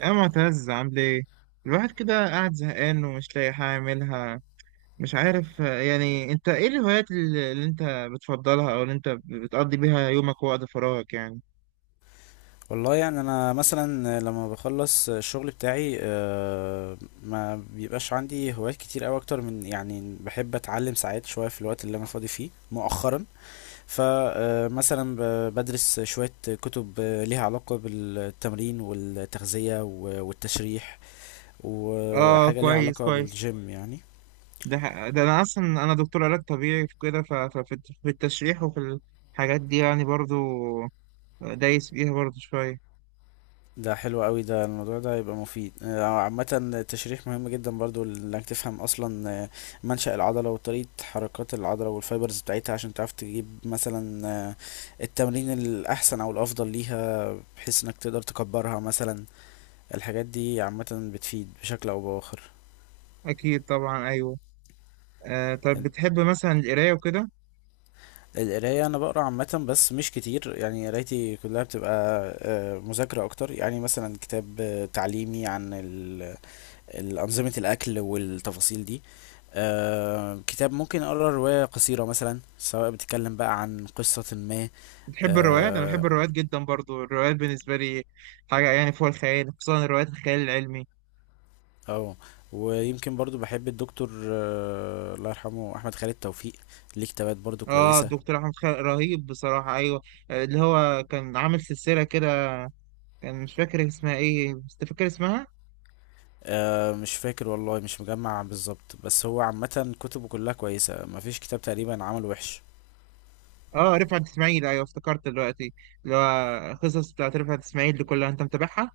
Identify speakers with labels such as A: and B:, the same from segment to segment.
A: يا معتز، عامل ايه؟ الواحد كده قاعد زهقان ومش لاقي حاجة يعملها. مش عارف. يعني انت ايه الهوايات اللي انت بتفضلها او اللي انت بتقضي بيها يومك ووقت فراغك يعني؟
B: والله يعني انا مثلا لما بخلص الشغل بتاعي، ما بيبقاش عندي هوايات كتير قوي اكتر من، يعني بحب اتعلم ساعات شويه في الوقت اللي انا فاضي فيه مؤخرا. فمثلا بدرس شويه كتب ليها علاقه بالتمرين والتغذيه و- والتشريح،
A: اه،
B: وحاجه ليها
A: كويس
B: علاقه
A: كويس.
B: بالجيم يعني.
A: ده انا اصلا انا دكتور علاج طبيعي في كده، ففي في التشريح وفي الحاجات دي يعني، برضو دايس فيها برضو شوية.
B: ده حلو قوي، ده الموضوع ده هيبقى مفيد عامة التشريح مهم جدا برضو انك تفهم اصلا منشأ العضلة وطريقة حركات العضلة والفايبرز بتاعتها، عشان تعرف تجيب مثلا التمرين الاحسن او الافضل ليها، بحيث انك تقدر تكبرها مثلا. الحاجات دي عامة بتفيد بشكل او باخر.
A: اكيد طبعا، ايوه. طب بتحب مثلا القراية وكده؟
B: القراية أنا بقرا عامة بس مش كتير، يعني قرايتي كلها بتبقى مذاكرة أكتر، يعني مثلا كتاب تعليمي عن الأنظمة الأكل والتفاصيل دي. آه، كتاب ممكن اقرا روايه قصيره مثلا، سواء بتتكلم بقى عن قصه ما.
A: بتحب الروايات؟ انا
B: آه
A: بحب الروايات جدا برضو. الروايات بالنسبه لي حاجه يعني فوق الخيال، خصوصا الروايات الخيال العلمي.
B: او ويمكن برضو بحب الدكتور الله يرحمه احمد خالد توفيق، ليه كتابات برضو
A: اه،
B: كويسه.
A: الدكتور احمد خالد رهيب بصراحه، ايوه. اللي هو كان عامل سلسله كده، كان مش فاكر اسمها ايه بس فاكر اسمها.
B: مش فاكر والله، مش مجمع بالظبط، بس هو عامه كتبه كلها كويسه، مفيش كتاب تقريبا عمل وحش.
A: اه، رفعت اسماعيل، ايوه، افتكرت دلوقتي. اللي هو قصص بتاعت رفعت اسماعيل دي كلها انت متابعها؟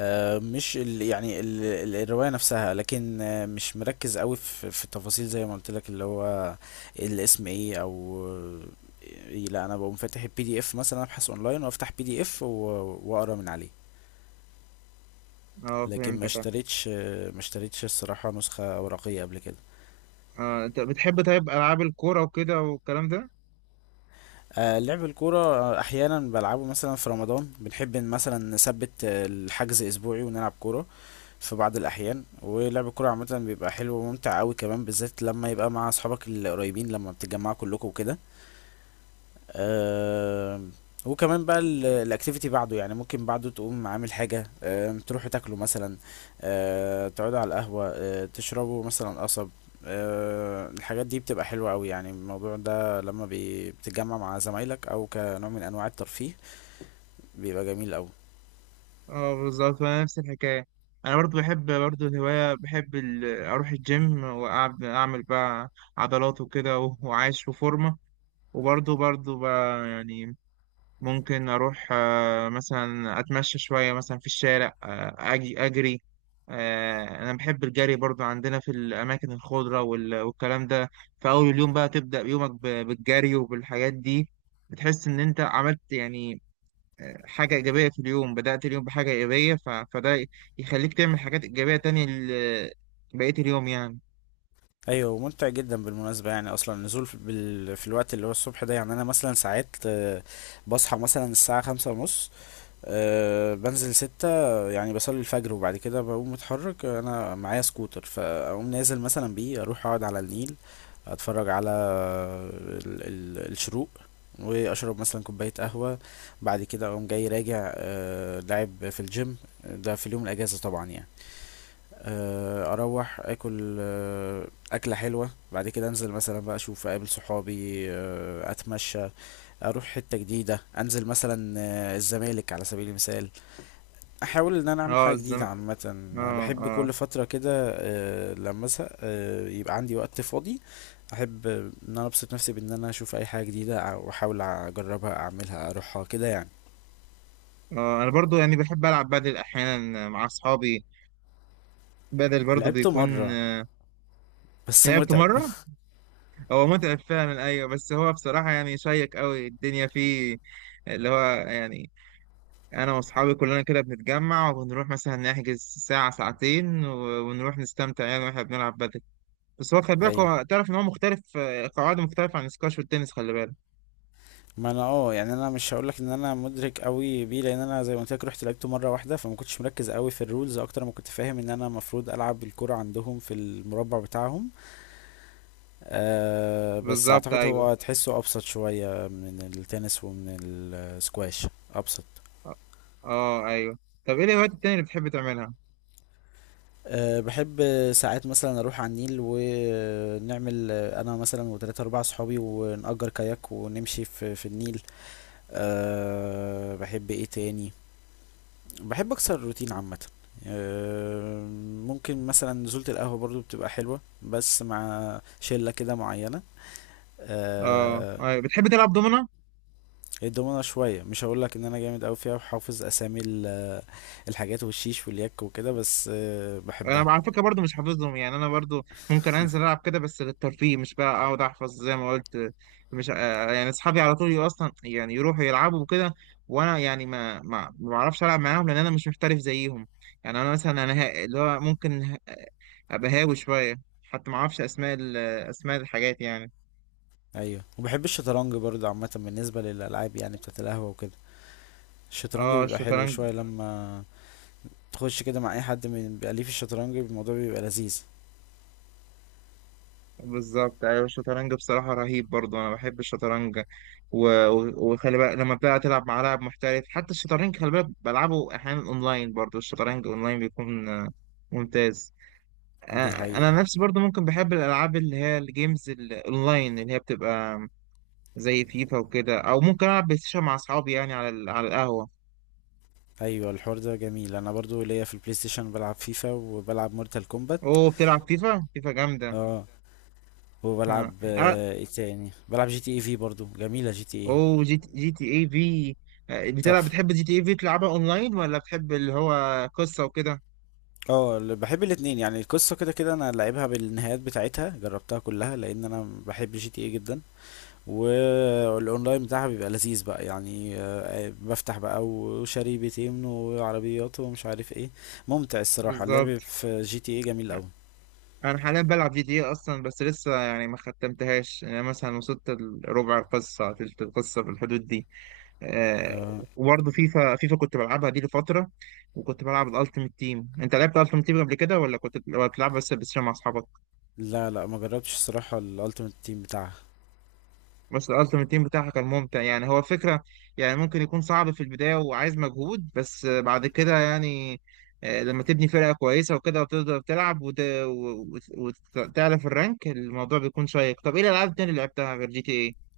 B: مش ال يعني ال ال- الرواية نفسها، لكن مش مركز قوي في التفاصيل زي ما قلت لك، اللي هو الاسم ايه، او إيه. لا انا بقوم فاتح الPDF مثلا، ابحث اونلاين وافتح PDF و- واقرا من عليه.
A: اه،
B: لكن
A: فهمتك، اه.
B: ما اشتريتش الصراحة نسخة ورقية قبل كده.
A: انت بتحب طيب العاب الكوره وكده والكلام ده؟
B: لعب الكورة احيانا بلعبه، مثلا في رمضان بنحب إن مثلا نثبت الحجز اسبوعي ونلعب كورة في بعض الأحيان. ولعب الكورة عامة بيبقى حلو وممتع أوي كمان، بالذات لما يبقى مع أصحابك القريبين لما بتتجمعوا كلكم وكده. آه وكمان بقى الأكتيفيتي بعده، يعني ممكن بعده تقوم عامل حاجة، تروحوا تاكلوا مثلا، تقعدوا على القهوة، تشربوا مثلا قصب. الحاجات دي بتبقى حلوة أوي، يعني الموضوع ده لما بتتجمع مع زمايلك، أو كنوع من أنواع الترفيه بيبقى جميل أوي.
A: اه، بالظبط. وانا نفس الحكايه، انا برضو بحب، برضو الهوايه، بحب اروح الجيم، واعمل، بقى عضلات وكده، وعايش وفورمه. وبرضو بقى، يعني ممكن اروح مثلا اتمشى شويه، مثلا في الشارع، اجري. انا بحب الجري برضو، عندنا في الاماكن الخضره والكلام ده. في اول اليوم بقى تبدا يومك بالجري وبالحاجات دي، بتحس ان انت عملت يعني حاجة إيجابية في اليوم. بدأت اليوم بحاجة إيجابية، فده يخليك تعمل حاجات إيجابية تانية بقية اليوم يعني.
B: ايوه ممتع جدا بالمناسبه، يعني اصلا النزول في الوقت اللي هو الصبح ده، يعني انا مثلا ساعات بصحى مثلا الساعه 5:30، بنزل 6، يعني بصلي الفجر وبعد كده بقوم متحرك. انا معايا سكوتر فاقوم نازل مثلا بيه، اروح اقعد على النيل اتفرج على الشروق، واشرب مثلا كوبايه قهوه. بعد كده اقوم جاي راجع لاعب في الجيم، ده في اليوم الاجازه طبعا يعني. اروح اكل اكله حلوه، بعد كده انزل مثلا بقى اشوف اقابل صحابي، اتمشى، اروح حته جديده، انزل مثلا الزمالك على سبيل المثال. احاول ان انا اعمل
A: اه،
B: حاجه جديده عامه،
A: اه،
B: بحب
A: اه.
B: كل فتره كده لما ازهق يبقى عندي وقت فاضي، احب ان انا ابسط نفسي بان انا اشوف اي حاجه جديده واحاول اجربها، اعملها، اروحها كده يعني.
A: اه، أنا برضو يعني بحب ألعب بدل أحيانا مع أصحابي، بدل برضو
B: لعبته
A: بيكون.
B: مره بس
A: لعبت
B: متعب.
A: مرة، هو متعب فعلا، أيوة. بس هو بصراحة يعني شيق أوي، الدنيا فيه اللي هو يعني. أنا وأصحابي كلنا كده بنتجمع وبنروح مثلا نحجز ساعة ساعتين، ونروح نستمتع يعني وإحنا بنلعب بدل. بس هو خلي بالك،
B: ايوه،
A: هو تعرف ان هو مختلف، قواعده مختلفه عن السكواش والتنس، خلي بالك.
B: ما انا يعني انا مش هقولك ان انا مدرك قوي بيه، لان انا زي ما قلت لك رحت لعبته مره واحده، فما كنتش مركز قوي في الرولز اكتر ما كنت فاهم ان انا المفروض العب الكرة عندهم في المربع بتاعهم. بس
A: بالظبط،
B: اعتقد
A: ايوه.
B: هو تحسه ابسط شويه من التنس ومن السكواش، ابسط.
A: اه، آه، ايوه. طب ايه الهوايات التانية اللي بتحب تعملها؟
B: بحب ساعات مثلا اروح على النيل، ونعمل انا مثلا وثلاثة اربعة صحابي ونأجر كاياك ونمشي في النيل. بحب ايه تاني، بحب اكسر الروتين عامه. آه، ممكن مثلا نزولة القهوة برضو بتبقى حلوة، بس مع شلة كده معينة.
A: اه،
B: آه،
A: بتحب تلعب دومنة؟
B: الدومنة شوية، مش هقولك ان انا جامد اوي فيها وحافظ اسامي الحاجات والشيش واليك وكده، بس بحبها.
A: انا على فكره برضو مش حافظهم، يعني انا برضو ممكن انزل العب كده بس للترفيه، مش بقى اقعد احفظ زي ما قلت. مش، يعني اصحابي على طول اصلا يعني يروحوا يلعبوا وكده، وانا يعني ما بعرفش العب معاهم لان انا مش محترف زيهم. يعني انا مثلا انا اللي هو ممكن ابقى هاوي شويه، حتى ما اعرفش اسماء اسماء الحاجات يعني.
B: ايوه، وبحب الشطرنج برضو عامة بالنسبة للألعاب يعني بتاعت القهوة وكده. الشطرنج
A: اه،
B: بيبقى حلو
A: الشطرنج.
B: شوية لما تخش كده مع اي حد من بيبقى ليه في الشطرنج، الموضوع بيبقى لذيذ.
A: بالظبط، ايوه. الشطرنج بصراحه رهيب برضو، انا بحب الشطرنج. وخلي بالك لما بقى تلعب مع لاعب محترف، حتى الشطرنج خلي بالك، بلعبه احيانا اونلاين، برضو الشطرنج اونلاين بيكون ممتاز. آه،
B: دي حقيقة.
A: انا نفسي برضو ممكن بحب الالعاب اللي هي الجيمز الاونلاين، اللي هي بتبقى زي فيفا وكده، او ممكن العب بلاي ستيشن مع اصحابي، يعني على على القهوه.
B: ايوه الحوار ده جميل، انا برضو ليا في البلاي ستيشن، بلعب فيفا وبلعب مورتال كومبات.
A: اوه، بتلعب فيفا؟ فيفا جامده!
B: اه وبلعب
A: آه.
B: ايه تاني، بلعب GTA V برضو جميله GTA،
A: اوه، جي تي اي في.
B: تحفه.
A: بتحب جي تي اي في؟ تلعبها اونلاين ولا بتحب اللي هو قصة وكده؟
B: اه، بحب الاتنين، يعني القصه كده كده انا لعبها بالنهايات بتاعتها، جربتها كلها لان انا بحب GTA جدا. والاونلاين بتاعها بيبقى لذيذ بقى يعني، بفتح بقى وشاري بيتين وعربيات ومش عارف ايه. ممتع الصراحه، اللعب
A: بالظبط.
B: في GTA جميل قوي.
A: انا حاليا بلعب جي تي اي اصلا، بس لسه يعني ما ختمتهاش. يعني انا مثلا وصلت ربع القصة، تلت القصة في الحدود دي.
B: آه
A: وبرضه فيفا، فيفا كنت بلعبها دي لفترة، وكنت بلعب الالتيميت تيم. انت لعبت الالتيميت تيم قبل كده ولا كنت بتلعب بس مع اصحابك؟
B: لا لا، ما جربتش الصراحه الالتيميت تيم بتاعها.
A: بس الالتيميت تيم بتاعها كان ممتع، يعني هو فكرة، يعني ممكن يكون صعب في البداية وعايز مجهود، بس بعد كده يعني لما تبني فرقة كويسة وكده، وتقدر تلعب وتعلى في الرانك، الموضوع بيكون شيق. طب ايه الالعاب التانية اللي لعبتها غير جي تي ايه؟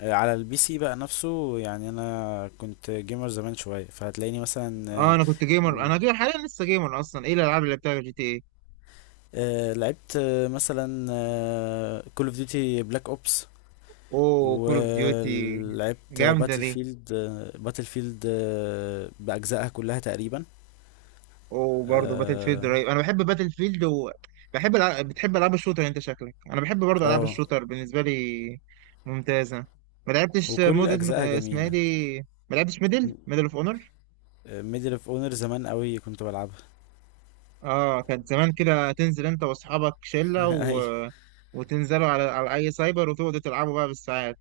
B: على الPC بقى نفسه، يعني انا كنت جيمر زمان شويه، فهتلاقيني مثلا
A: اه، انا كنت جيمر،
B: مم،
A: انا جيمر حاليا لسه، جيمر اصلا. ايه الالعاب اللي لعبتها غير جي تي ايه؟
B: لعبت مثلا كول اوف ديوتي بلاك اوبس،
A: اوه، كول اوف ديوتي!
B: ولعبت
A: جامدة
B: باتل
A: دي.
B: فيلد. باتل فيلد باجزائها كلها تقريبا.
A: وبرضه باتل فيلد
B: اه
A: رهيب، انا بحب باتل فيلد، وبحب بتحب العاب الشوتر انت، شكلك انا بحب برضه العاب
B: آه،
A: الشوتر، بالنسبه لي ممتازه. ما لعبتش
B: وكل
A: مود
B: اجزائها
A: اسمها إيه
B: جميله.
A: دي، ما لعبتش ميدل اوف اونر؟
B: ميدل اوف اونر زمان قوي كنت بلعبها.
A: اه، كانت زمان كده تنزل انت واصحابك شله،
B: ايوه،
A: وتنزلوا على اي سايبر وتقعدوا تلعبوا بقى بالساعات.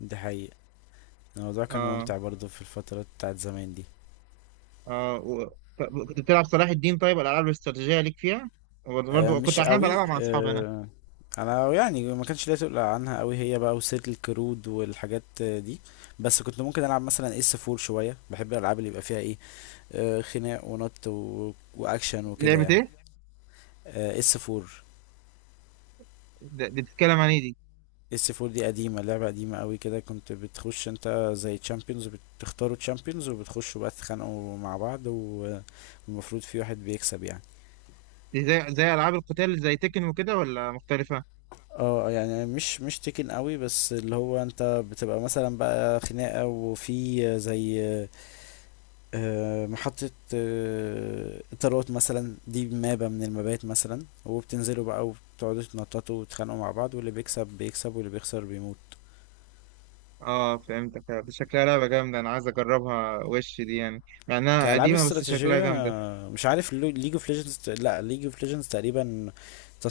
B: دي حقيقة، الموضوع كان
A: اه.
B: ممتع برضو في الفترة بتاعت زمان دي.
A: اه، كنت بتلعب صلاح الدين؟ طيب الالعاب الاستراتيجيه ليك فيها، برضه كنت
B: مش
A: احيانا
B: قوي،
A: بلعبها مع اصحابي انا.
B: انا يعني ما كانش ليا تقول عنها قوي هي بقى، وسيرة الكرود والحاجات دي. بس كنت ممكن العب مثلا S4 شويه، بحب الالعاب اللي يبقى فيها ايه، خناق ونط واكشن وكده
A: لعبه
B: يعني.
A: ايه؟
B: S4.
A: دي بتتكلم عن ايه دي؟
B: اس 4 دي قديمه، لعبه قديمه قوي كده، كنت بتخش انت زي تشامبيونز، بتختاروا تشامبيونز وبتخشوا بقى تتخانقوا مع بعض، والمفروض في واحد بيكسب يعني.
A: دي زي العاب القتال زي تكن وكده، ولا مختلفه؟
B: اه يعني مش تكن قوي، بس اللي هو انت بتبقى مثلا بقى خناقة، وفي زي محطة طيارات مثلا، دي مابة من المبات مثلا، وبتنزلوا بقى وبتقعدوا تنططوا وتتخانقوا مع بعض، واللي بيكسب بيكسب واللي بيخسر بيموت.
A: اه، فهمتك. دي شكلها لعبه جامده، انا عايز اجربها وش دي، يعني مع انها
B: كألعاب
A: قديمه بس شكلها
B: استراتيجية
A: جامده.
B: مش عارف، ليج اوف ليجندز، لا ليج اوف ليجندز تقريبا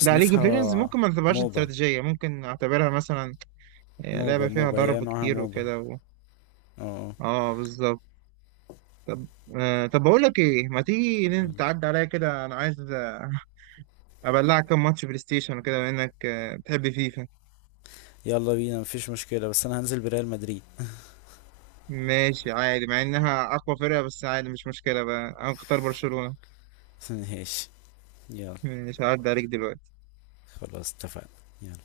A: لا، ليج اوف ليجندز ممكن ما تعتبرهاش
B: موبا.
A: استراتيجيه، ممكن اعتبرها مثلا لعبه
B: موبا
A: فيها
B: موبا هي
A: ضرب
B: نوعها
A: كتير
B: موبا.
A: وكده و...
B: اه.
A: اه، بالظبط. طب، طب بقول لك ايه، ما تيجي
B: آه.
A: تعدي عليا كده، انا عايز ابلعك كام ماتش بلاي ستيشن وكده، بما انك بتحب فيفا.
B: يلا بينا، مفيش مشكلة، بس انا هنزل بريال مدريد.
A: ماشي عادي، مع انها اقوى فرقه، بس عادي مش مشكله بقى، انا اختار برشلونه.
B: ايش. يلا.
A: مش هعدي عليك دلوقتي.
B: خلاص اتفقنا. يلا.